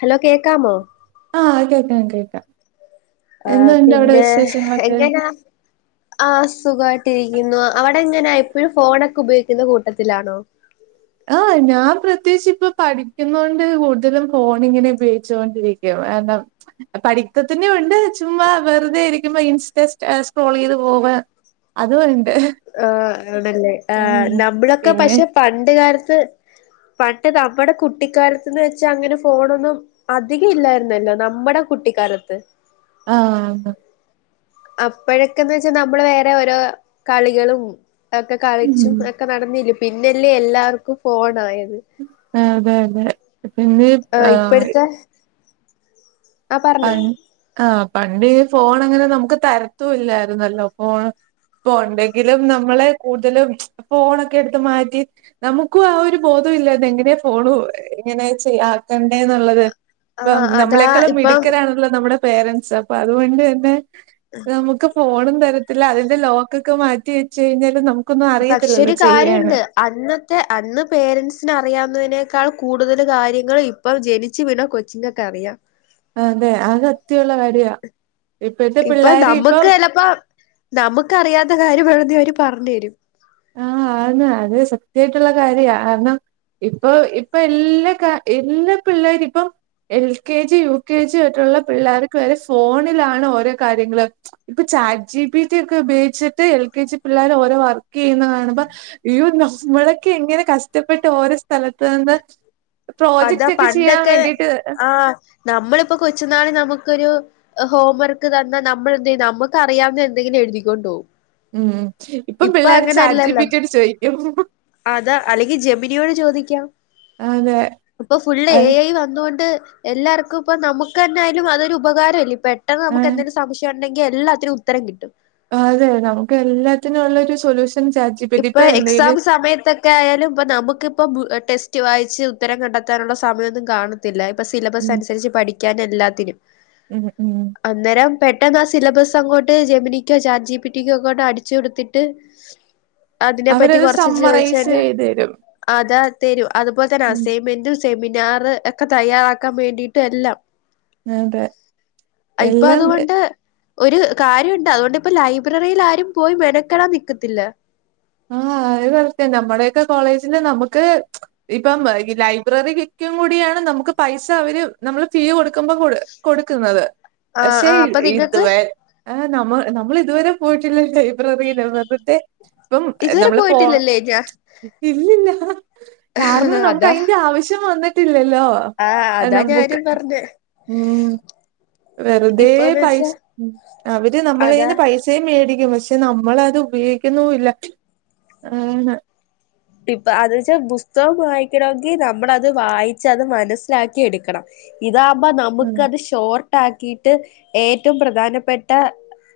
Hello കേക്കാമോ ആഹ് കേക്കാം കേക്കാം ആഹ് എന്തുണ്ട് അവിടെ പിന്നെ വിശേഷങ്ങളൊക്കെ എങ്ങനാ ആ സുഖമായിട്ടിരിക്കുന്നു അവിടെ എങ്ങനെയാ എപ്പോഴും ഫോണൊക്കെ ഉപയോഗിക്കുന്ന കൂട്ടത്തിലാണോ? ആ് ഞാൻ പ്രത്യേകിച്ച് ഇപ്പൊ പഠിക്കുന്നണ്ട് കൂടുതലും ഫോണിങ്ങനെ ഉപയോഗിച്ചു കൊണ്ടിരിക്കും കാരണം. പഠിത്തത്തിന്റെ ഉണ്ട് ചുമ്മാ വെറുതെ ഇരിക്കുമ്പോ ഇൻസ്റ്റ സ്ക്രോൾ ചെയ്ത് പോവ അത് ഉണ്ട് ആ ആണല്ലേ ആ ഉം നമ്മളൊക്കെ പിന്നെ പക്ഷെ പണ്ട് കാലത്ത്. പണ്ട് നമ്മുടെ കുട്ടിക്കാലത്ത്ന്ന് വെച്ചാ അങ്ങനെ ഫോണൊന്നും. അധികം ഇല്ലായിരുന്നല്ലോ നമ്മടെ കുട്ടിക്കാലത്ത് ആഹ് അപ്പഴൊക്കെന്ന് വെച്ചാ നമ്മള് വേറെ ഓരോ കളികളും ഒക്കെ കളിച്ചും ഉം അ ക്കെ നടന്നെല്ലിയോ പിന്നല്ലേ എല്ലാവർക്കും ഫോണായത് ആഹ് അതെ അതെ പിന്നെ ആ ആഹ് ഇപ്പഴത്തെ ആഹ് പ പറഞ്ഞോ ആ പണ്ട് ഫോണങ്ങനെ നമുക്ക് തരുത്തു ഇല്ലായിരുന്നല്ലോ ഫോണ് ഇപ്പ ഒണ്ടെങ്കിലും നമ്മള് കൂടുതലും ഫോണൊക്കെ എടുത്ത് മാറ്റി നമുക്കും ആ ഒരു ബോധം ഇല്ലായിരുന്ന് എങ്ങനെയാ ഫോണു എങ്ങനെയ ചെയ്യ ആക്കണ്ടേന്നുള്ളത് ഇപ്പം ആഹ് അതാ നമ്മളെക്കാളും മിടി ഇപ്പം നമ്മടെ പേരൻസാ അപ്പ അതൊണ്ട് തന്നെ നമുക്ക് ഫോണും തെരത്തില്ല അതിന്റെ ലോക്കൊക്കെ മാറ്റി വെച്ച് കഴിഞ്ഞാല് നമുക്കൊന്നും പക്ഷെ അറിയത്തില്ലല്ലോ ഒരു ചെയ്യാന് കാര്യണ്ട് അന്നത്തെ അന്ന് പേരൻസിന് അറിയാവുന്നതിനേക്കാൾ കൂടുതല് കാര്യങ്ങള് ഇപ്പം ജനിച്ച് വീണ കൊച്ചിങ്ങക്കറിയാം അതെ അത് അത്യയോള്ള കാര്യാ ഇപ്പൊ നമ്മുക്ക് ചെലപ്പ നമുക്കറിയാത്ത കാര്യം വേണൊങ്കി അവര് പറഞ്ഞു തെരും ആഹ് ആന്ന് അത് സത്യായിട്ടുള്ള കാര്യാ കാർണം ഇപ്പൊ ഇപ്പ എല്ലാ കാ എല്ലാ പിള്ളേരിപ്പം L K G U K G തൊട്ടുള്ള പിള്ളാര്ക്ക് വരെ ഫോണിലാണ് ഓരോ കാര്യങ്ങള് ഇപ്പൊ ചാറ്റ് ജി പി റ്റി ഒക്കെ ഉപയോഗിച്ചിട്ട് എൽ കെ ജി പിള്ളാര് ഓരോ വർ ക്കെയ്യുന്നത് കാണുമ്പ നമ്മളൊക്കെ എങ്ങനെ കഷ്ടപ്പെട്ട് ഓരോ സ്ഥലത്തു നിന്ന് അതാ പ്രോജക്റ്റ് ഒക്കെ ചെയ്യാൻ പണ്ടൊക്കെ വേണ്ടിട്ട് ആഹ് നമ്മളിപ്പോ കൊച്ചുനാളി നമുക്കൊരു ഹോം വർക്ക് തന്നാ നമ്മൾ എന്തെയും നമുക്ക് അറിയാവുന്ന എന്തെങ്കിലും എഴുതിക്കൊണ്ടു പോം ഉം ഇപ്പം പിള്ളാര് ചാറ്റ് ജീ പി റ്റി യോട് ചോദിക്കും അതാ അല്ലെങ്കി ജെമിനിയോട് ചോദിക്കാം അതെ ഇപ്പൊ ഫുള്ള് എ അത് ഐ വന്നോണ്ട് എല്ലാർക്കും ഇപ്പ നമുക്ക് തന്നെ ആയാലും അതൊരു ഉപകാരല്ലേ പെട്ടെന്ന് ആഹ് നമുക്കെന്തെങ്കിലും സംശയം ഒണ്ടെങ്കി എല്ലാത്തിനും ഉത്തരം കിട്ടും അതെ നമുക്ക് എല്ലാത്തിനും ഒള്ളൊരു solution chat G P T ഇപ്പൊ ഇപ്പം എക്സാം എന്തെലും സമയത്തെ ക്കെ ആയാലും ഇപ്പം നമുക്കിപ്പം ടെസ്റ്റ് വായിച്ച് ഉത്തരം കണ്ടെത്താനുള്ള സമയൊന്നും കാണ ഇതിലാ ഇപ്പ സിലബസ് ഉം അനുസരിച്ച് പഠിക്കാനും എല്ലാത്തിനും ഉം ഉം അന്നേരം പെട്ടെന്ന് ആ സിലബസ് അങ്ങോട്ട് ജെമിനിക്കോ ചാറ്റ് ജീ പി റ്റി ക്കോ അങ്ങോട്ട് അടിച്ചു കൊടുത്തിട്ട് അതിനെപ്പറ്റി അവരത് കുറച്ച് സമ്മറൈസ് ചോദിച്ചന്നെ ചെയ്ത് തെരും അതാ തെരും അതുപോലെ തന്നെ അസൈയ്മെന്റും സെമിനാറ് ഒക്കെ തയ്യാറാക്കാൻ വേണ്ടിയിട്ട് എല്ലാം അതെ ഇപ്പ എല്ലാം അതുകൊണ്ട് ഒരു കാര്യോണ്ട് അതു കൊണ്ടിപ്പം ലൈബ്രറിയില് ആരും പോയി മെനക്കെടാൻ നിക്കത്തില്ല ആ ആര് പറഞ്ഞ് നമ്മുടെയൊക്കെ കോളേജില് നമുക്ക് ഇപ്പം ഈ ലൈബ്രറി ക്കും കൂടിയാണ് നമുക്ക് പൈസ അവര് നമ്മള് ഫീ കൊടുക്കുമ്പോ കൊട് കൊടുക്കുന്നത് ആഹ് പക്ഷെ ആഹ് അപ്പൊ നിങ്ങക്ക് ഇതുവെ ആഹ് നമ്മ നമ്മള് ഇതുവരെ പോയിട്ടില്ല ലൈബ്രറിയില് [unintelligible] ഇപ്പം ഇതുവരെ നമ്മള് പോ പോയിട്ടില്ലല്ലേ ഞാൻ ഇല്ലില്ല കാരണം നമുക്ക് അതാ അയിന്റെ ആവശ്യം വന്നിട്ടില്ലല്ലോ? ആഹ് ആ അതാ നമുക്ക് ഞാനും പറഞ്ഞെ ഉം വെറുതെ ഇപ്പൊന്ന് വെച്ചാ പൈസ അവര് അതാ നമ്മളേന്ന് പൈ സേയും മേടിക്കും പക്ഷെ നമ്മളത് ഉപയോഗിക്കുന്നുല്ല ആണ് ഇപ്പ അത് വെച്ചാ പുസ്തകം വായിക്കണോങ്കി നമ്മളത് വായിച്ച് അത് മനസ്സിലാക്കി എടുക്കണം ഇതാമ്പം ഉം നമുക്ക് അത് ഷോർട്ടാക്കിട്ട് ഏറ്റവും പ്രധാനപ്പെട്ട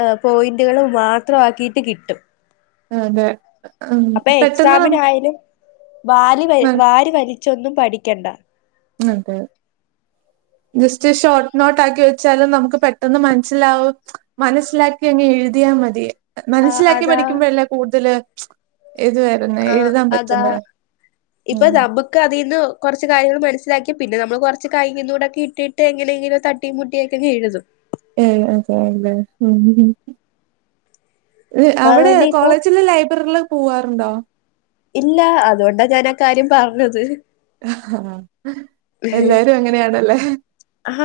ആ പോയിന്റുകള് മാത്രവാക്കിയിട്ട് കിട്ടും അതെ ഉം അപ്പൊ പെട്ടെന്ന് എക്സാമിനായാലും വാരി വ ഉം വാരി വലിച്ചൊന്നും പഠിക്കണ്ട അതെ ജസ്റ്റ് ഷോർട്ട് നോട്ട് ആക്കി വെച്ചാലും നമുക്ക് പെട്ടെന്ന് മനസ്സിലാവും മനസ്സിലാക്കി അങ്ങെ എഴുതിയാൽ മതി ആഹ് മനസ്സിലാക്കി അതാ പഠിക്കുമ്പോഴല്ല കൂടുതൽ ഇത് വരുന്നെ ആഹ് എഴുതാൻ അതാ പറ്റുന്നെ ഇപം ഉം നമു മുക്ക് അതീന് കുറച്ച് കാര്യങ്ങൾ മനസിലാക്കി പിന്നെ നമ്മ കുറച്ച് കൈയി കൂക്കെ ഇട്ട് ഇട്ട് എങ്ങനെങ്കിലും തട്ട തട്ടിയും മുട്ടിയും എക്കെങ്ഴുതും ഏഹ് എഹ് അഹ് അതെ അല്ലേ ഉം അപ്പൊ അവിടെ അതുകൊണ്ട് ഇപ്പൊ കോളേജിലെ ലൈബ്രറിലൊക്കെ പോവാറുണ്ടോ ഇല്ല അതുകൊണ്ടാ ഞാൻ ആഹ് കാര്യം പറഞ്ഞത് [unintelligible] ആഹ് ആഹ് എല്ലാരും അങ്ങനെയാണല്ലേ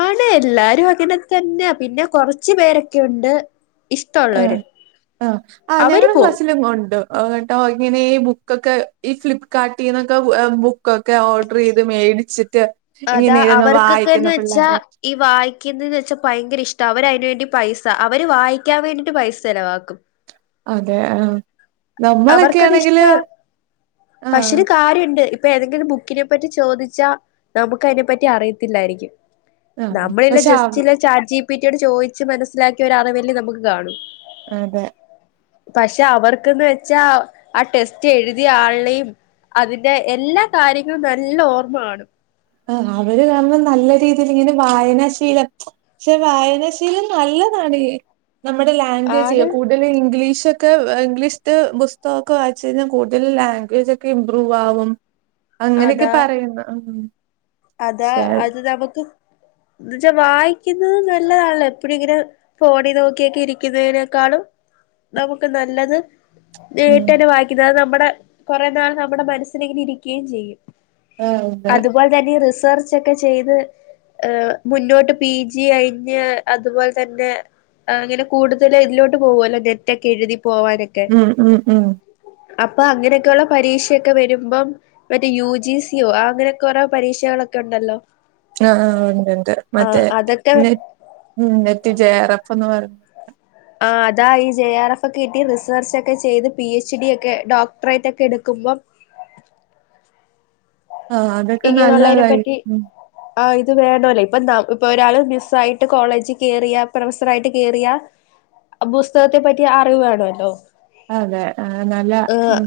ആണ് എല്ലാരും അങ്ങനെ തന്നെയ പിന്നെ കൊറച്ചു പേരൊക്കെണ്ട് ആഹ് ആഹ് ആഹ് അവര് ഞങ്ങളും പോവും ക്ലാസ്സില ഉണ്ട് കേട്ടോ ഇങ്ങനെ ബുക്ക് ബുക്ക് ഒക്കെ ഈ ഫ്ലിപ്പ്കാർട്ടിൽ നിന്നൊക്കെ ബുക്കൊക്കെ ഓർഡർ ചെയ്ത് മേടിച്ചിട്ട് അതാ ഇങ്ങനെ ഇരുന്ന് അവർക്കൊക്കെ വായിക്കുന്ന എന്ന് വെച്ചാ പിള്ളേരെ ഈ വായിക്കുന്നന്ന് വെച്ചാൽ ഭയങ്കര ഇഷ്ടം അവര് അതിന് വേണ്ടി പൈസ അവര് വായിക്കാൻ വേണ്ടിയിട്ട് പൈസ ചെലവാക്കും അതെ ആഹ് അവർക്കത് ഇഷ്ടാ ആഹ് പക്ഷരു കാര്യണ്ട് ഇപ്പൊ ഏതെങ്കിലും ബു ക്കിനെ പറ്റി ചോദിച്ചാ നമുക്ക് അതിനെപ്പറ്റി അറിയത്തില്ലായിരിക്കും ആഹ് നമ്മളല്ല പക്ഷെ അവ ജസ്റ്റ് ഇല്ല ചാജി പിറ്റിയോട് ചോദിച്ചു മനസ്സിലാക്കി ഒരാറ വല്ലേ നമുക്ക് കാണും അതെ പക്ഷെ അവർക്കന്ന് വെച്ചാ ആഹ് ടെസ്റ്റ് എഴുതിയ ആളിനെയും അതിന്റെ എല്ലാ കാര്യങ്ങളും നല്ല ഓർമ്മകാണും ആഹ് അവര് കാരണം നല്ല രീതിയിൽ ഇങ്ങനെ വായനാ ശീലം പക്ഷെ വായനാശീലം നല്ലതാണ് നമ്മുടെ ലാംഗ്വേജ് കൂ ആണ് കൂടുൽ ഇംഗ്ലീഷ്ക്കെ ഇംഗ്ലീഷ് പുസ്തകൊക്കെ വായിച്ച് കഴിഞ്ഞാൽ കൂടുതൽ ലാംഗ്വേജ് ഒക്കെ ഇമ്പ്രൂവ് ആവും അങ്ങനെയൊക്കെ അതാ പറയുന്ന അതാ അത് നമുക്ക് എന്ന് വച്ചാ വായിക്കുന്നത് നല്ലതാണല്ലോ എപ്പോഴ ഇങ്ങനെ ഫോണിൽ നോക്കിയൊക്കെ ഇരിക്കുന്നതിനേക്കാളും നമുക്ക് നല്ലത് ഉം നേട്ടന്നെ വായിക്കുന്നത് അത് നമ്മുടെ കുറെ നാൾ നമ്മുടെ മനസ്സിനെങ്ങനെ ഇരിക്കുകയും ചെയ്യും ആ ഉണ്ട് അതുപോലെ തന്നെ റിസർച്ച് ഒക്കെ ചെയ്ത് ഏഹ് മുന്നോട്ട് പി ജി കഴിഞ്ഞ് അതുപോലെ തന്നെ അങ്ങനെ കൂതൽ ഇലോട്ട് പോമല്ലോ നെറ്റൊക്കെ എഴുതി പോവാന് ഉം ഉം ഉം അപ്പൊ അങ്ങനെയൊക്കെയ ഉള്ള പരീക്ഷയൊക്കെ വരുമ്പം മറ്റേ യു ജി സി അങ്ങനെയൊക്കെറ പരീക്ഷകളൊക്കെ ഉണ്ടല്ലോ ആഹ് ആഹ് ആഹ് ഉണ്ട് ഉണ്ട് മറ്റേ ആഹ് അതൊക്കെ നെ നെറ്റ് ജയ ആർഫ്ന്ന് പറ ആഹ് അതാ ഈ ജെ ആർ എഫ് ഒക്കെ കിട്ടി റിസർച്ച് ഒക്കെ ചെയ്ത് പി എച്ച് ഡി ഒക്കെ ഡോക്ടറേറ്റ് ഒക്കെ എടുക്കുമ്പോം ആഹ് അതൊക്കെ നല്ലതായി ആഹ് ഇത് വേണല്ലേ ഇപ്പൊ ന ഇപ്പൊ ഒരാള് മിസ് ആയിട്ട് കോളേജിൽ കേയറിയാ പ്രൊഫസർ ആയിട്ട് കേയറിയാ പുസ്തകത്തെ പറ്റി അറിവ് വേണല്ലോ അതെ ആഹ് നല്ല ഏഹ് ഉം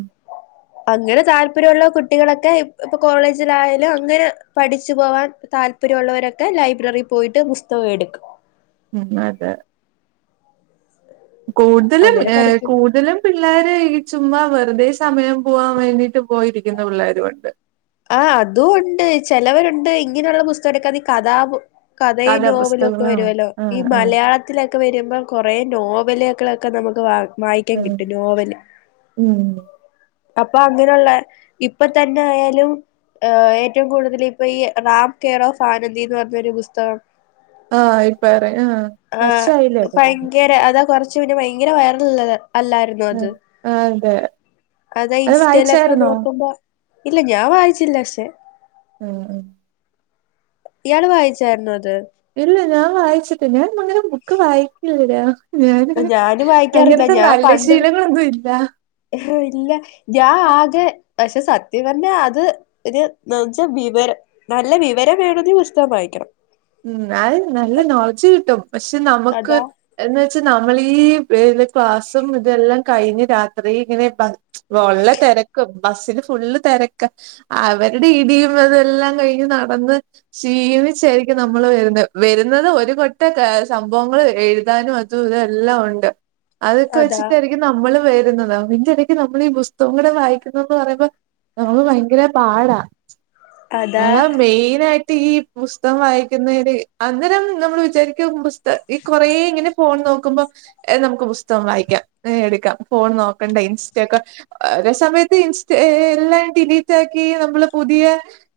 അങ്ങനെ താല്പര്യമുള്ള കുട്ടികളൊക്കെ ഇപ്പൊ കോളേജ് ലായാലും അങ്ങനെ പഠിച്ചു പോകൻ താല്പര്യമ ഉുള്ളവരൊക്കെ ലൈബ്രറിൽ പോയിട്ട് പുസ്തകം എടുക്കും ഉം അതെ കൂടുതലും അങ്ങനെ ഏഹ് പഠിക്കും കൂടുതലും പിള്ളേര് ഈ ചുമ്മ വെറുതെ സമയം പോവാൻ വേണ്ടിട്ട് പോയിരിക്കുന്ന പിള്ളേരുംണ്ട് ആഹ് അതും ഉണ്ട് ചെിലവരുണ്ട് ഇങ്ങനെയുള്ള പുസ്തകം എടുക്കെ അത് കഥാപ കഥയും നോവലും ഒക്കെ കഥാപുസ്തകങ്ങളാണ് വരുവല്ലോ ആ ഈ ആ മലയാളത്തി ത്തിലൊക്കെ വരുമ്പോ കൊറേ നോവലുകളൊക്കെ നമുക്ക് വാ വായിക്കാൻ ആ കിട്ടും നോവല് ഉം അപ്പോ അങ്ങനുള്ള ഇപ്പ തന്നെ ആയാലും ഏഹ് ഏറ്റവും കൂടുതല് ഇപ്പ ഈ റാം കെയർ ഓഫ് ആനന്ദി എന്ന് പറഞ്ഞൊരു പുസ്തകം ആ ഇപ്പ ഇറ ആ കൊറച്ചായില്ലേ ആഹ് ഇറങ്ങി ഫയങ്കര അതാ കൊറ ച്ച് പിന്നേ ഭയങ്കര വൈറൽള്ളത് അല്ലായിരുന്നു ആ അത്. ആ അതെ അതാ അത് ഇൻസ്റ്റയിലൊക്കെ വായിച്ചായിരുന്നോ നോക്കുമ്പോ ഇല്ല ഞാൻ വായിച്ചില്ല പക്ഷേ ഉം ഉം ഇയാള് വായിച്ചായിരുന്നോ അത് ഇല്ല ഞാൻ വായിച്ചിട്ട് ഞാൻ അങ്ങനെ ബുക്ക് വായിക്കില്ലരാ ഞാന് ഞാനും വായിക്കാറില്ല അങ്ങനത്തെ ഞാൻ നല്ല പണ്ട് ശീലങ്ങളൊന്നും ഇല്ല ഇല്ല ഞാൻ ആകെ പക്ഷേ സത്യം പറഞ്ഞാ അത് ഒരു എന്ന്ച്ചാ വിവരം നല്ല വിവരം വേണങ്കി പുസ്തകം വായിക്കണം ഉം ന്നാലും നല്ല നോളജ് കിട്ടും. പക്ഷേ നമക്ക് അതാ എന്ന് വെച്ചാ നമ്മളീ പെ പെ ക്ലാസ്സും ഇതെല്ലാം കഴിഞ്ഞ് രാത്രി ഇങ്ങനെ പ വോള്ള തെരക്കും ബസ്സിന് ഫുള്ള് തെരക്കാ അവരടെ ഇടിയും അതെല്ലാം കഴിഞ്ഞ് നടന്ന് ക്ഷീണിച്ചായ് ക്കും നമ്മള് വരുന്ന്. വരുന്നത് ഒരു കൊട്ട സംഭവങ്ങൾ എഴുതാനും അതും ഇതെല്ലാം ഒണ്ട് അതോക്ക അതാ വച്ചിട്ടായിരി ക്കും നമ്മള് വരുന്നത്. അതിന്റെടക്ക് നമ്മൾ ഈ ബുസ്തകം കൂടെ വായിക്കണംന്ന് പറയുമ്പോ നമ്മള് ഭയങ്കര പാടാ. അതാ മെയിനായിട്ട് ഈ പുസ് പുസ്തകം വായിക്കുന്നവര്. അന്നേരം നമ്മള് വിചാരിക്കും ബുസ്ത ഈ കൊറേ ഇങ്ങനെ ഫോൺ നോക്കുമ്പോ ഏഹ് നമുക്ക് ബുസ്തകം വായിക്കാം. ഏഹ് എടുക്കാം. ഫോൺ നോക്കണ്ട. ഇൻസ്റ്റ ഒക്കെ ഒരേ സമയത്ത് ഇൻസ്റ്റ ഏഹ് എല്ലാം ഡെലീറ്റാക്കി ആക്കി നമ്മള് പുതിയ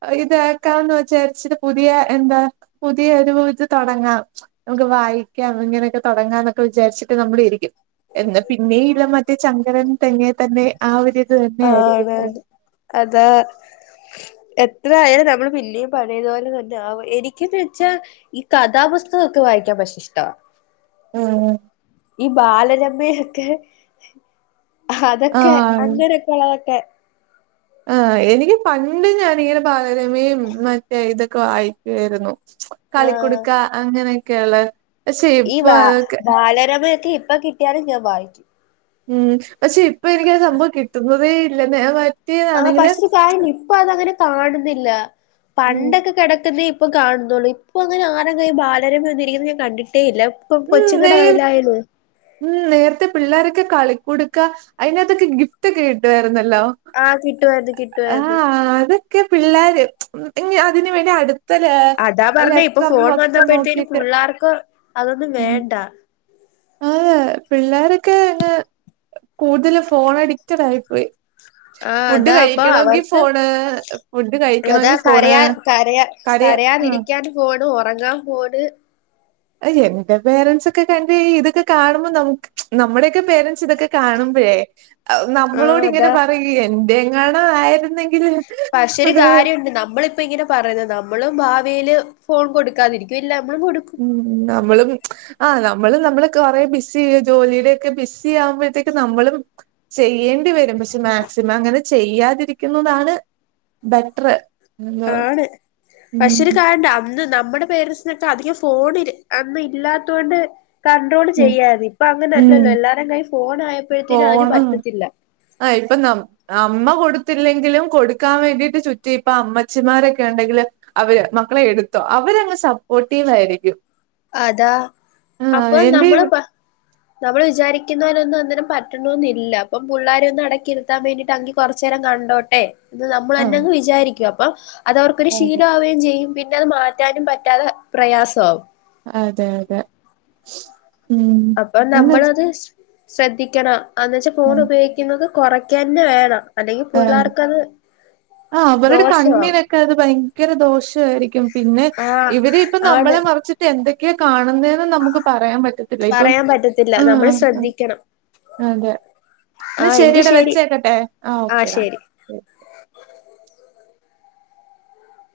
ഏഹ് ഇതക്കാംന്ന് വിചാരിച്ചിട്ട് പുതിയ എന്താ? പുതിയ ഒരു ഇത് തൊടങ്ങാം നമുക്ക് വായിക്കാം. ഇങ്ങനെയൊക്കെ തൊടങ്ങാം എന്നൊക്കെ വിചാരിച്ചിട്ട് നമ്മളിരിക്കും. എന്നാ പിന്നെയില്ല മറ്റേ ചങ്കരൻ തെങ്ങേതന്നെ ആ ഒരു ആണാആണ്. അതാ എത്ര ആയാലും നമ്മള് പിന്നെയും പഴയതുപോലെ തന്നാ. ആഹ് എനിക്കന്ന് വെച്ചാ ഈ കഥാപുസ്തക ഒക്കെ വായിക്കാൻ പക്ഷേ ഇഷ്ടാ ഉം ഈ ബാലരമയൊക്കെ അതൊക്കെ ആഹ് അങ്ങനെയൊക്കെള്ളതൊക്കെ ആഹ് എനിക്ക് പണ്ട് ഞാനിങ്ങനെ ബാലരമയും മറ്റേ ഇതൊക്കെ വായിക്കുവായിരുന്നു ആഹ് കളിക്കുടുക്ക അങ്ങനെയൊക്കെയള്ള ഈ വാ ബാലരമയൊക്കെ ഇപ്പ കിട്ടിയാലും ഞാൻ വായിക്കും ഉം പക്ഷേ ഇപ്പ എനിക്ക് ആ സംഭവം കിട്ടുന്നതേ ഇല്ലന്നേ ഏഹ് വാ ആഹ് പക്ഷ ഒരു കാര്യംണ്ട്. ഇപ്പോ അതങ്ങനെ കാണുന്നില്ല. ഉം പണ്ടൊക്കെ കടക്കുന്നി കാണുന്നൊള്ളൂ. ഇപ്പോ അങ്ങനെ ആരും കയ്യില് ബാലരമ ഒന്നും ഇരിക്കുന്നത് ഞാൻ കണ്ടിട്ടേയില്ല. ഇപ്പം ഉം കൊച്ചുങ്ങടെ നേർ കയ്യിലായാലു ഉം. നേരത്തെ പിള്ളേരൊക്കെ കളിക്കുടുക്ക അതിനകത്തൊക്കെ ഗിഫ്റ്റൊക്കെ കിട്ടുവായിരുന്നല്ലോ. ആഹ് കിട്ടുവായിരുന്നു. കിട്ടുവായിരുന്നു. ആഹ് അതൊക്കെ പിള്ളേര് ഞ്ഞി അതിന് വേണ്ടി അടു അതാ പറഞ്ഞേയിപ്പോ ഫോൺ വന്നപ്പഴത്തേനും നോക്കിട്ട് പുള്ളാർക്കതൊന്നും വേണ്ട. ആഹ്. പിള്ളേരൊക്കെ അങ്ങ് കൂടുതല് ഫോൺ അഡിക്റ്റഡായി പോയി. ആഹ്. ഫുഡ് അതാ അപ്പോ കഴിക്കണമെങ്കിൽ അവർക്ക് ഫോണ് ഫുഡ് അതാ കഴിക്കണമെങ്കിൽ ഫോണ് കരയാൻ കരയാ കരയ ആ കരയാതിരിക്കാൻ ഫോണ്. ഒറങ്ങാൻ ഫോണ്. പേരൻറ്സ് ഒക്കെ കണ്ടുകഴിയും. ഇതൊക്കെ കാണുമ്പോൾ നമുക്ക് നമ്മുടെയൊക്കെ പേരൻറ്സിതൊക്കെ കാണുമ്പളേ ഏഹ് ആ നമ്മളോടിങ്ങനെ അതാ പറയും. എന്റെയെങ്ങാനുമായിരുന്നേ പക്ഷേ യൊരുകാര്യമുണ്ട് നമ്മള് ഇപ്പമിങ്ങനെ പറയുന്നു. നമ്മളും ഭാവിയില് ഫോൺ കൊടുക്കാതിരിക്കും, ഇല്ല നമ്മളു കൊടുക്കും നമ്മളും ആ നമ്മള്, നമ്മള് കൊറെ ബിസ്സി ചെയ്തു ജോലിയുടെയൊക്കെ ബിസ്സിയാകുമ്പോളത്തേക്കും നമ്മളും ചെയ്യേണ്ടി വരും. പക്ഷേ മാക്സിമമങ്ങനെ ചെയ്യാതിരിക്കുന്നതാണ് ബെറ്ററ് ആണ്, പക്ഷേയൊരു കാര്യമുണ്ട് അന്ന് നമ്മുടെ പേരൻസ് അധികം ഫോണ് അന്ന് ല്ലാത്തതുകൊണ്ട് ഉം കൺട്രോൾചെയ്യുവായിരുന്നു. ഇപ്പൊ ഉം അങ്ങനെയല്ലല്ലോ, എല്ലാ വരുടെ കൈയിൽ ഫോണായപ്പോളത്തേനും ഫോണ് അതിനുപറ്റത്തില്ല ആഹ്... ഇപ്പ നമ്മ അമ്മ കൊടുത്തില്ലെങ്കിലും കൊടുക്കാൻ വേണ്ടിയിട്ട് ചുറ്റി ഇപ്പ അമ്മച്ചിമാരൊക്കെയുണ്ടെങ്കില് അവരുമക്കളെയെടുത്തോ, അവരങ്ങ് സപ്പോർട്ടീവായിരിക്കും അതാ എന്റെ അപ്പൊനമ്മളു ഇവ് പ നമ്മള്‌ വിചാരിക്കുന്ന പോലൊന്നും അന്നേരം പറ്റണമെന്നില്ല, അപ്പം പിള്ളാരെയൊന്നും അടക്കിയിരുത്താൻ വേണ്ടിയിട്ട് അങ്ങി കൊറച്ചു നേരം കണ്ടോട്ടെ ഇത്, ആഹ് നമ്മളുതന്നങ്ങു വിചാരിക്കും. അപ്പൊ അത് അവർക്കൊരു അതെ ശീലമാവുകയുംചെയ്യും. പിന്നെയത് മാറ്റ മാറ്റാനും പറ്റാതെ പ്രയാസമാവും അതെയതെ അപ്പൊ നമ്മളതു ശ്ര.. ശ്രദ്ധിക്കണം. എന്നു വെച്ചാ ഫോണു ആഹ് പയോഗി ക്കുന്നത് കുറയ്ക്ക തന്നെ വേണം. അല്ലെങ്കിൽ ആഹ് പിള്ളാർക്കതു ആഹ് അവരുടെ ദോഷമാവും കണ്ണിനൊക്കെ അത് ഭയങ്കര ദോഷമായിരിക്കും പിന്നെ ആഹ് ഇവരിപ്പം ആണ് നമ്മളെ മറച്ച് എന്തൊക്കെയാ കാണുന്നേന്ന് നമുക്കു പറയാൻ പറ്റത്തില്ല ഇപ്പം പറയാൻ പറ്റത്തില്ല നമ്മൾ ആഹ്... ശ്രദ്ധിക്കണം അതെ എന്നാ ആഹ് എങ്കി ശരിയെടാ, ശരി വെച്ചേക്കട്ടെ ആഹ്.. ഓക്കെടാ